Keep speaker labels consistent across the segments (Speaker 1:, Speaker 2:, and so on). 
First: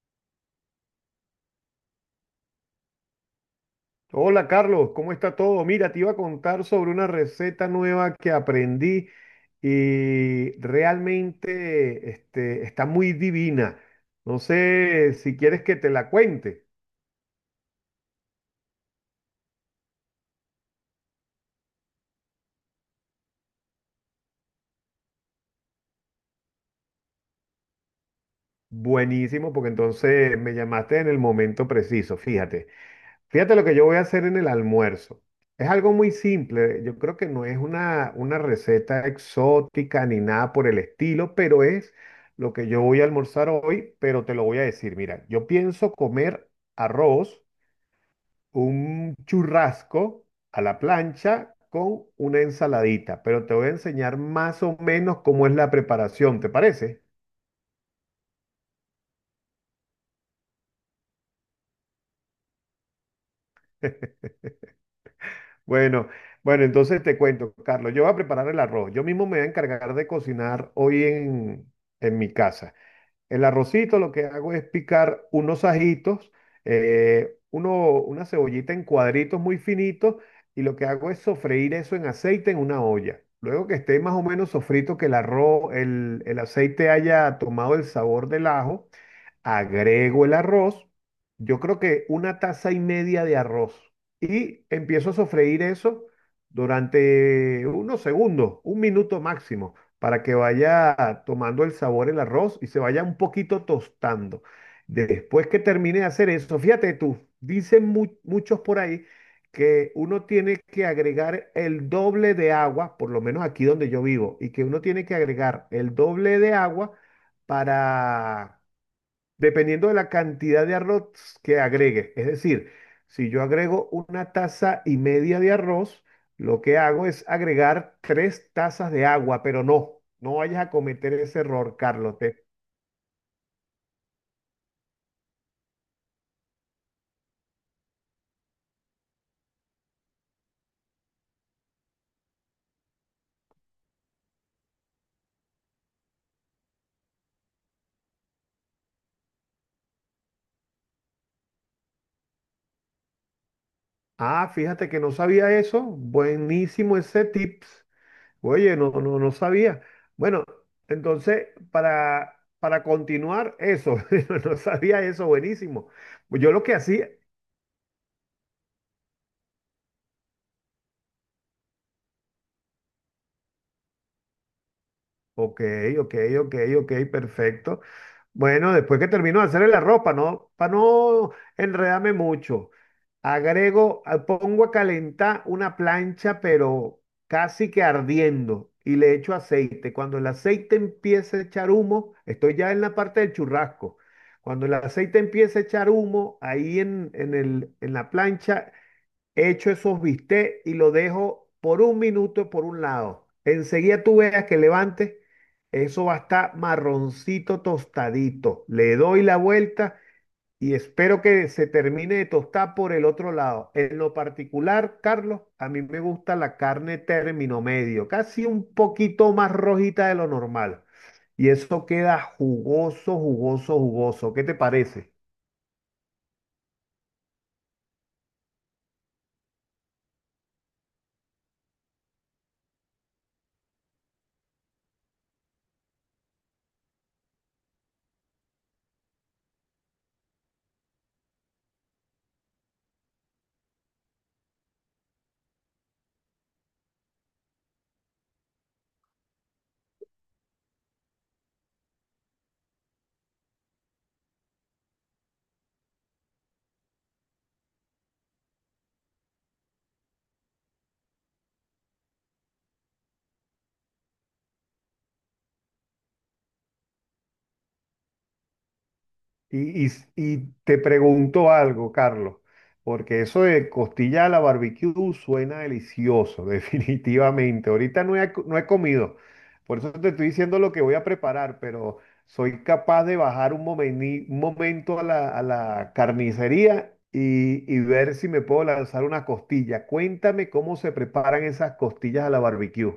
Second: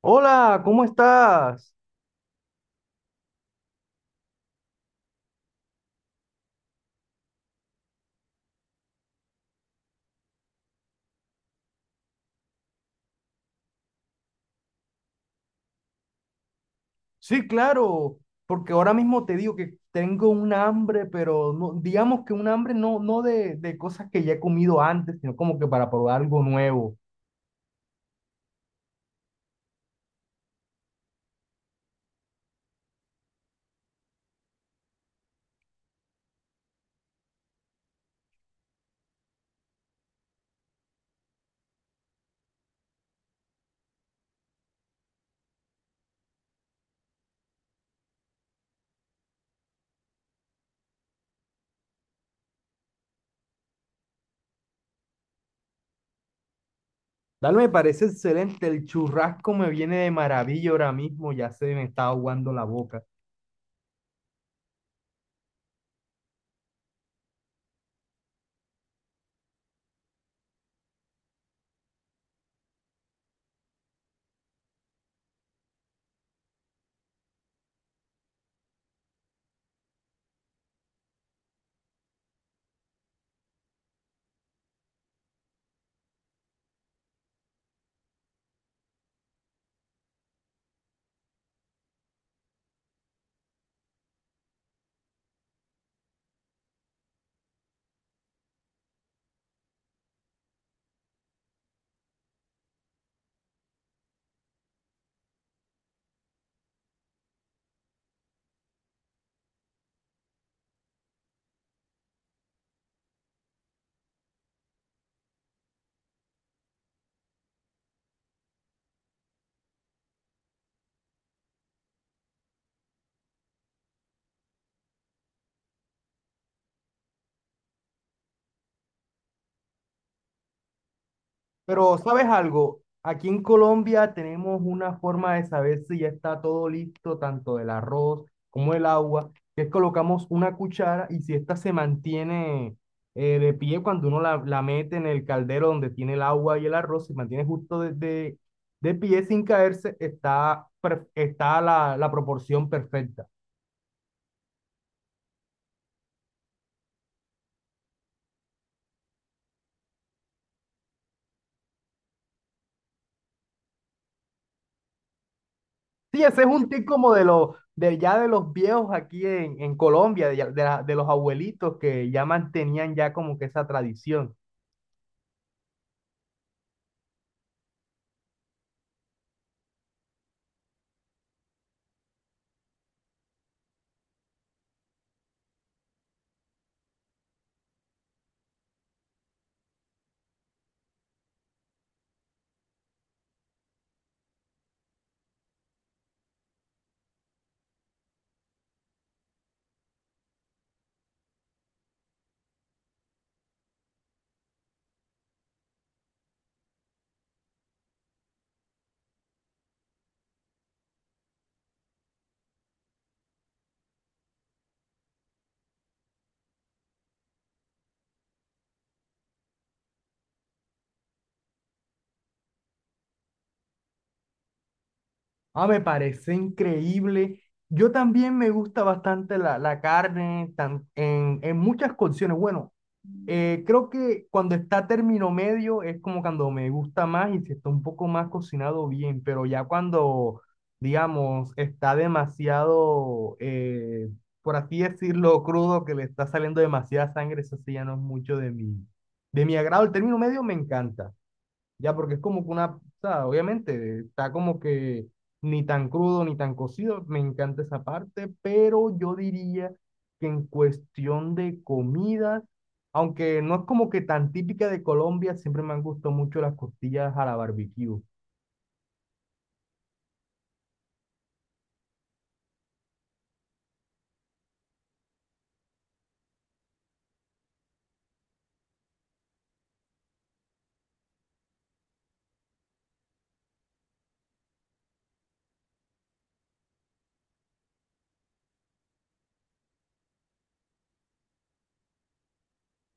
Speaker 1: Hola, ¿cómo estás?
Speaker 2: Hola Carlos, ¿cómo está todo? Mira, te iba a contar sobre una receta nueva que aprendí y realmente está muy divina. No sé si quieres que te la cuente.
Speaker 1: Sí, claro, porque ahora mismo te digo que tengo un hambre, pero no, digamos que un hambre no, de cosas que ya he comido antes, sino como que para probar algo nuevo.
Speaker 2: Buenísimo, porque entonces me llamaste en el momento preciso, fíjate. Fíjate lo que yo voy a hacer en el almuerzo. Es algo muy simple, yo creo que no es una receta exótica ni nada por el estilo, pero es lo que yo voy a almorzar hoy, pero te lo voy a decir. Mira, yo pienso comer arroz, un churrasco a la plancha con una ensaladita, pero te voy a enseñar más o menos cómo es la preparación, ¿te parece?
Speaker 1: Dale, me parece excelente, el churrasco me viene de maravilla ahora mismo, ya se me está aguando la boca.
Speaker 2: Bueno, bueno, entonces te cuento, Carlos, yo voy a preparar el arroz. Yo mismo me voy a encargar de cocinar hoy en mi casa. El arrocito lo que hago es picar unos ajitos, una cebollita en cuadritos muy finitos y lo que hago es sofreír eso en aceite en una olla. Luego que esté más o menos sofrito, que el aceite haya tomado el sabor del ajo, agrego el arroz, yo creo que una taza y media de arroz, y empiezo a sofreír eso durante unos segundos, un minuto máximo, para que vaya tomando el sabor el arroz y se vaya un poquito tostando. Después que termine de hacer eso, fíjate tú, dicen muchos por ahí que uno tiene que agregar el doble de agua, por lo menos aquí donde yo vivo, y que uno tiene que agregar el doble de agua para, dependiendo de la cantidad de arroz que agregue. Es decir, si yo agrego una taza y media de arroz, lo que hago es agregar tres tazas de agua, pero no, no vayas a cometer ese error,
Speaker 1: Pero,
Speaker 2: Carlos.
Speaker 1: ¿sabes algo? Aquí en Colombia tenemos una forma de saber si ya está todo listo, tanto del arroz como el agua, que es colocamos una cuchara y si esta se mantiene de pie cuando uno la mete en el caldero donde tiene el agua y el arroz, se mantiene justo de pie sin caerse, está la proporción perfecta.
Speaker 2: Ah, fíjate que no sabía eso. Buenísimo ese tips. Oye, no, no, no sabía. Bueno, entonces, para continuar eso, no sabía eso, buenísimo.
Speaker 1: Sí, ese es
Speaker 2: Yo lo
Speaker 1: un
Speaker 2: que
Speaker 1: tic
Speaker 2: hacía.
Speaker 1: como de los, de ya de los viejos aquí en Colombia, de los abuelitos que ya mantenían ya como que esa tradición.
Speaker 2: Ok, ok, ok, perfecto. Bueno, después que termino de hacerle la ropa, no, para no enredarme mucho, agrego, pongo a calentar una plancha, pero casi que ardiendo, y le echo aceite. Cuando el aceite empiece a echar humo, estoy ya en la parte del churrasco. Cuando el aceite empiece a echar humo, ahí en la plancha, echo esos bistecs y lo dejo por un minuto por un lado. Enseguida tú veas que levantes, eso va a estar marroncito tostadito. Le doy la vuelta y espero que se termine de tostar por el otro lado. En lo particular, Carlos, a mí me gusta la carne término medio, casi un poquito más rojita de lo normal. Y eso queda jugoso, jugoso, jugoso. ¿Qué te parece?
Speaker 1: Ah, me parece increíble. Yo también me gusta bastante la carne en muchas cocciones. Bueno, creo que cuando está término medio es como cuando me gusta más y si está un poco más cocinado bien, pero ya cuando, digamos, está demasiado, por así decirlo, crudo, que le está saliendo demasiada sangre, eso sí ya no es mucho de mi agrado. El término medio me encanta. Ya, porque es como que una, o sea, obviamente, está como que ni tan crudo ni tan cocido, me encanta esa parte, pero yo diría que en cuestión de comidas, aunque no es como que tan típica de Colombia, siempre me han gustado mucho las costillas a la barbecue.
Speaker 2: Y te pregunto algo, Carlos, porque eso de costilla a la barbecue suena delicioso, definitivamente. Ahorita no he, no he comido, por eso te estoy diciendo lo que voy a preparar, pero soy capaz de bajar un momento a a la carnicería y ver si me puedo lanzar una costilla. Cuéntame cómo se preparan esas costillas a la barbecue.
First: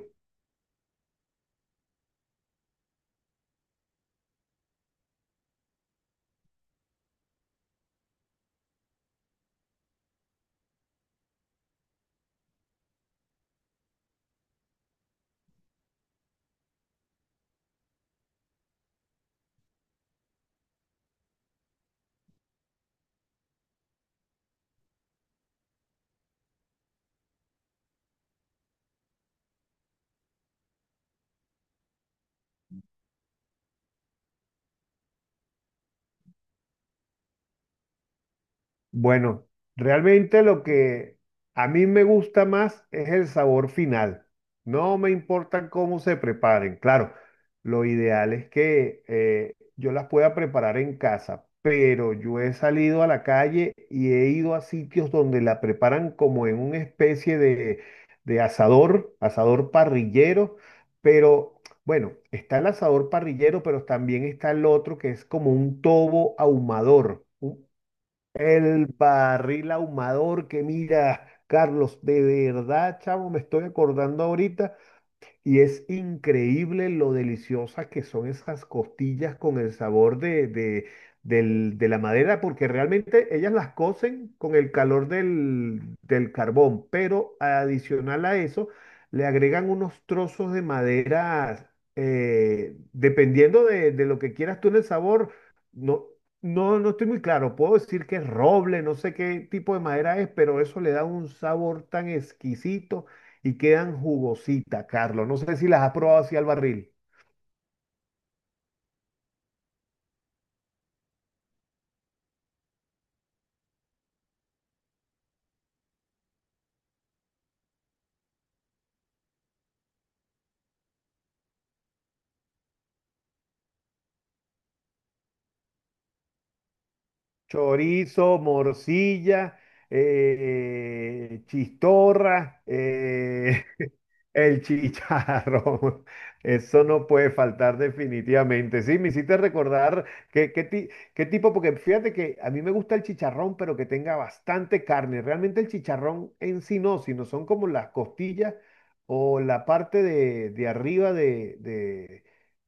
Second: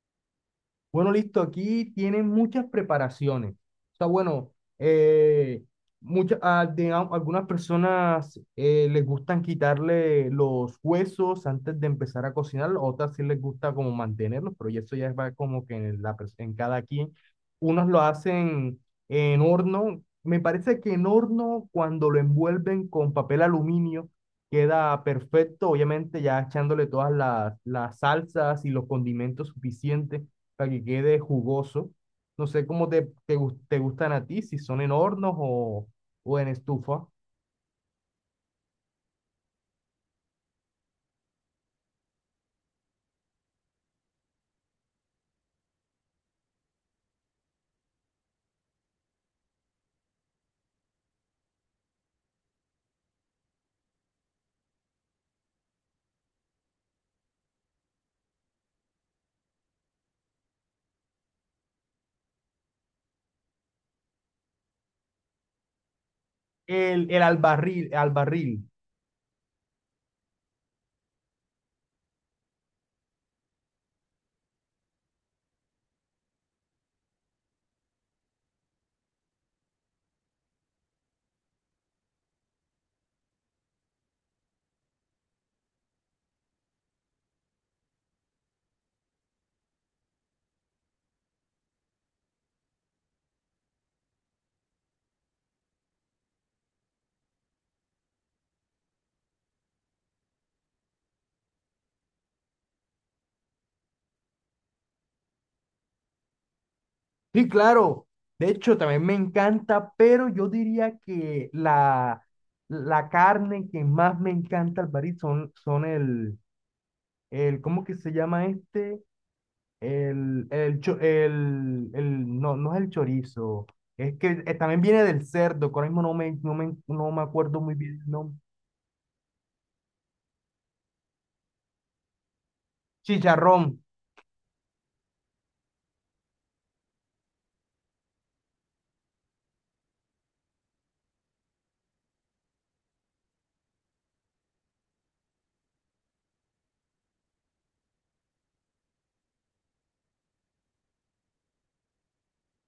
Speaker 1: Bueno, listo, aquí tienen muchas preparaciones. O sea, bueno, eh, digamos, algunas personas les gustan quitarle los huesos antes de empezar a cocinar, otras sí les gusta como mantenerlos, pero ya eso ya va como que en cada quien. Unos lo hacen en horno. Me parece que en horno, cuando lo envuelven con papel aluminio, queda perfecto, obviamente ya echándole todas las salsas y los condimentos suficientes para que quede jugoso. No sé cómo te gustan a ti, si son en hornos o en estufa.
Speaker 2: Bueno, realmente lo que a mí me gusta más es el sabor final. No me importa cómo se preparen. Claro, lo ideal es que yo las pueda preparar en casa, pero yo he salido a la calle y he ido a sitios donde la preparan como en una especie de asador, asador parrillero, pero... Bueno, está el asador parrillero, pero también está el otro que es como un tobo
Speaker 1: El
Speaker 2: ahumador.
Speaker 1: al barril, al barril.
Speaker 2: El barril ahumador que, mira, Carlos, de verdad, chavo, me estoy acordando ahorita y es increíble lo deliciosas que son esas costillas con el sabor de la madera, porque realmente ellas las cocen con el calor del carbón, pero adicional a eso, le agregan unos trozos de madera, dependiendo de lo que quieras tú en el sabor. No, no estoy muy claro, puedo decir que es roble, no sé qué tipo de madera es, pero eso le da un sabor tan exquisito y quedan jugositas, Carlos. No sé si las has probado así al barril.
Speaker 1: Sí, claro. De hecho, también me encanta, pero yo diría que la carne que más me encanta al barril son, ¿cómo que se llama este? El, cho- el- no, no es el chorizo. Es que también viene del cerdo, que ahora mismo no me acuerdo muy bien el nombre.
Speaker 2: Chorizo, morcilla, chistorra,
Speaker 1: Chicharrón,
Speaker 2: el chicharrón. Eso no puede faltar definitivamente. Sí, me hiciste recordar qué, qué, ti- qué tipo, porque fíjate que a mí me gusta el chicharrón, pero que tenga bastante carne. Realmente el chicharrón en sí no, sino son como las costillas o la parte de arriba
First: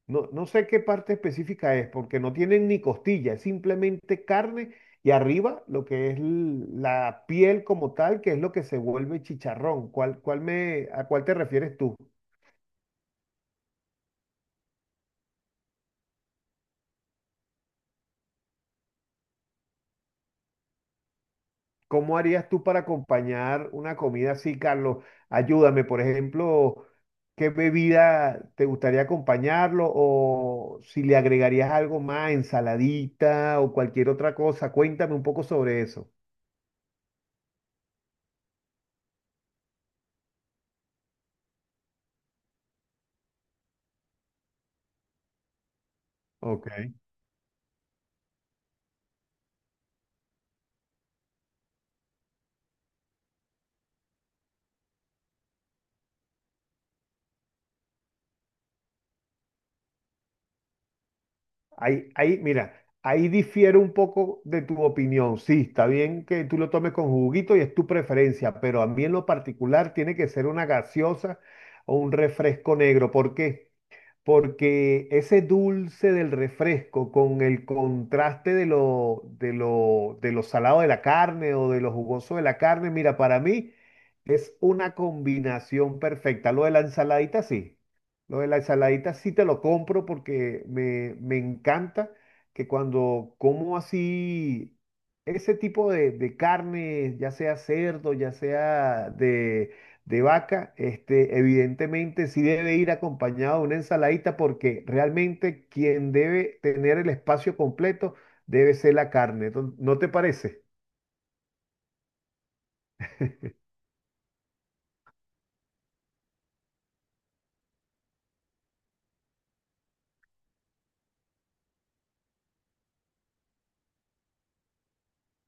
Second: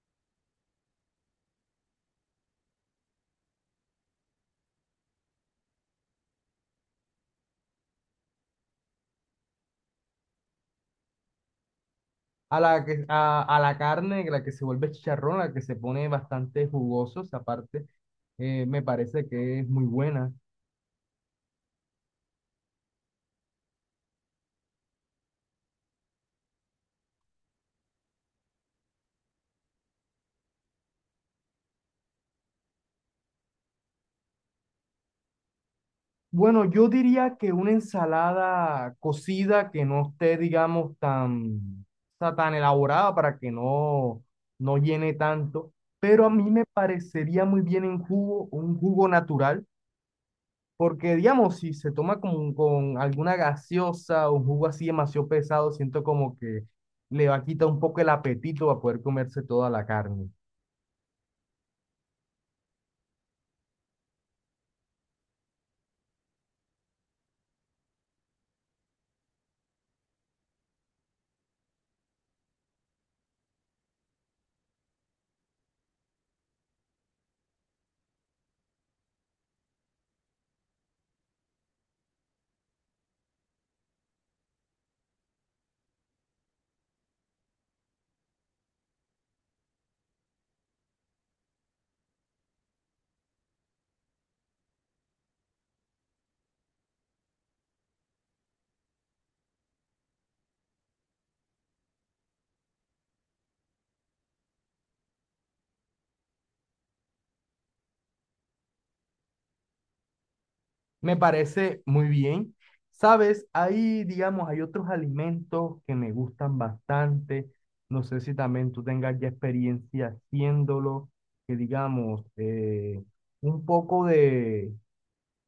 Speaker 2: no, no sé qué parte específica es, porque no tienen ni costilla, es simplemente carne y arriba, lo que es la piel como tal, que es lo que se vuelve chicharrón. ¿A cuál te refieres tú?
Speaker 1: a la carne, la que se vuelve chicharrón, la que se pone bastante jugosos, aparte, me parece que es muy buena.
Speaker 2: ¿Cómo harías tú para acompañar una comida así, Carlos? Ayúdame, por ejemplo, ¿qué bebida te gustaría acompañarlo? O si le agregarías algo más, ensaladita o cualquier otra cosa. Cuéntame un poco sobre eso.
Speaker 1: Bueno, yo diría que una ensalada cocida que no esté, digamos, tan elaborada para que no, no llene tanto, pero a mí me
Speaker 2: Ok.
Speaker 1: parecería muy bien en jugo, un jugo natural. Porque, digamos, si se toma con alguna gaseosa o un jugo así demasiado pesado, siento como que le va a quitar un poco el apetito a poder comerse toda la carne.
Speaker 2: Mira, ahí difiere un poco de tu opinión. Sí, está bien que tú lo tomes con juguito y es tu preferencia, pero a mí en lo particular tiene que ser una gaseosa o un refresco negro. ¿Por qué? Porque ese dulce del refresco con el contraste de de lo salado de la carne o de lo jugoso de la carne, mira, para mí es una combinación perfecta. Lo de la ensaladita sí te lo compro porque me encanta que cuando como así... Ese tipo de carne, ya sea cerdo, ya sea de vaca, este, evidentemente sí debe ir acompañado de una ensaladita porque realmente quien debe tener el espacio completo debe ser la carne. Entonces, ¿no te parece?
Speaker 1: Me parece muy bien. Sabes, ahí, digamos, hay otros alimentos que me gustan bastante. No sé si también tú tengas ya experiencia haciéndolo, que digamos, un poco de,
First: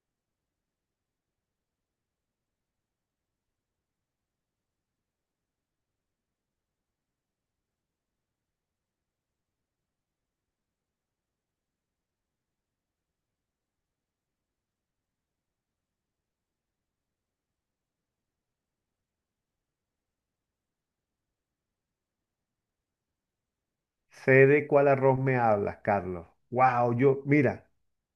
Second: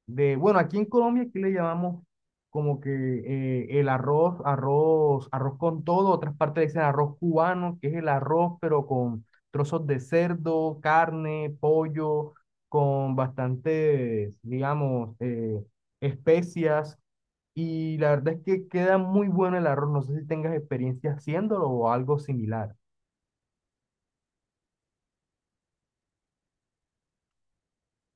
Speaker 1: de, bueno, aquí en Colombia aquí le llamamos como que el arroz con todo, otras partes le dicen arroz cubano, que es el arroz pero con trozos de cerdo, carne, pollo, con bastantes, digamos, especias. Y la verdad es que queda muy bueno el arroz. No sé si tengas experiencia haciéndolo o algo similar.
Speaker 2: Sé de cuál arroz me hablas, Carlos. Wow, yo, mira,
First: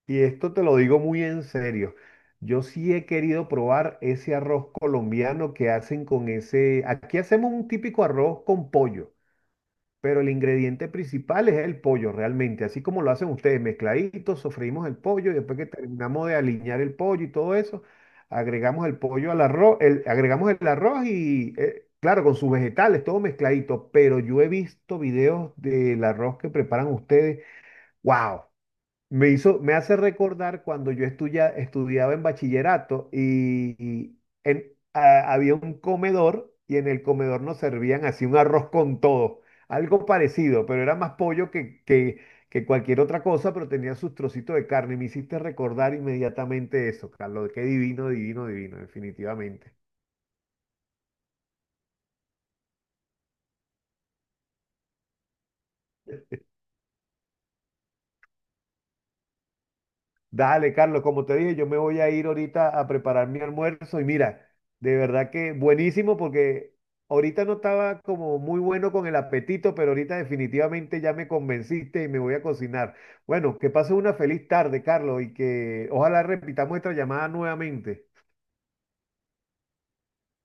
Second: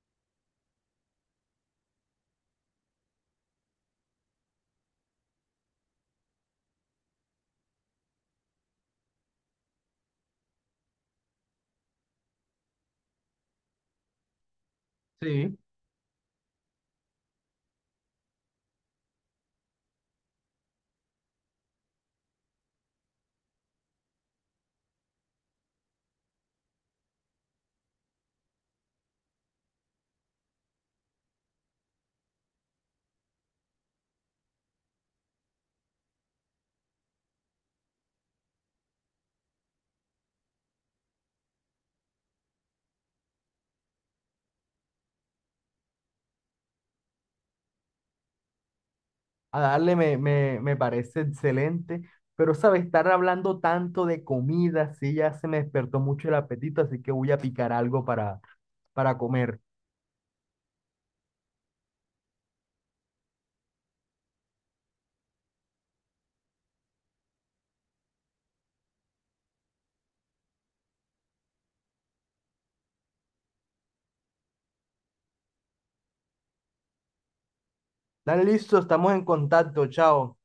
Speaker 2: y esto te lo digo muy en serio. Yo sí he querido probar ese arroz colombiano que hacen con ese. Aquí hacemos un típico arroz con pollo, pero el ingrediente principal es el pollo realmente, así como lo hacen ustedes, mezcladito, sofreímos el pollo y
Speaker 1: Sí,
Speaker 2: después que terminamos de aliñar el pollo y todo eso, agregamos el pollo al arroz, agregamos el arroz y, claro, con sus vegetales, todo mezcladito, pero yo he visto videos del arroz que preparan ustedes, wow, me hace recordar cuando yo estudiaba en bachillerato y en- había un comedor y en el comedor nos servían así un arroz con todo, algo parecido, pero era más pollo que cualquier otra cosa, pero tenía sus trocitos de carne. Y me hiciste recordar inmediatamente eso, Carlos, qué divino, divino, divino,
Speaker 1: a
Speaker 2: definitivamente.
Speaker 1: darle me parece excelente, pero sabes, estar hablando tanto de comida, sí, ya se me despertó mucho el apetito, así que voy a picar algo para comer.
Speaker 2: Dale, Carlos, como te dije, yo me voy a ir ahorita a preparar mi almuerzo y mira, de verdad que buenísimo porque ahorita no estaba como muy bueno con el apetito, pero ahorita definitivamente ya me convenciste y me voy a cocinar. Bueno, que pases una feliz tarde, Carlos, y que ojalá repitamos esta llamada nuevamente.
Speaker 1: Dale, listo, estamos en contacto, chao.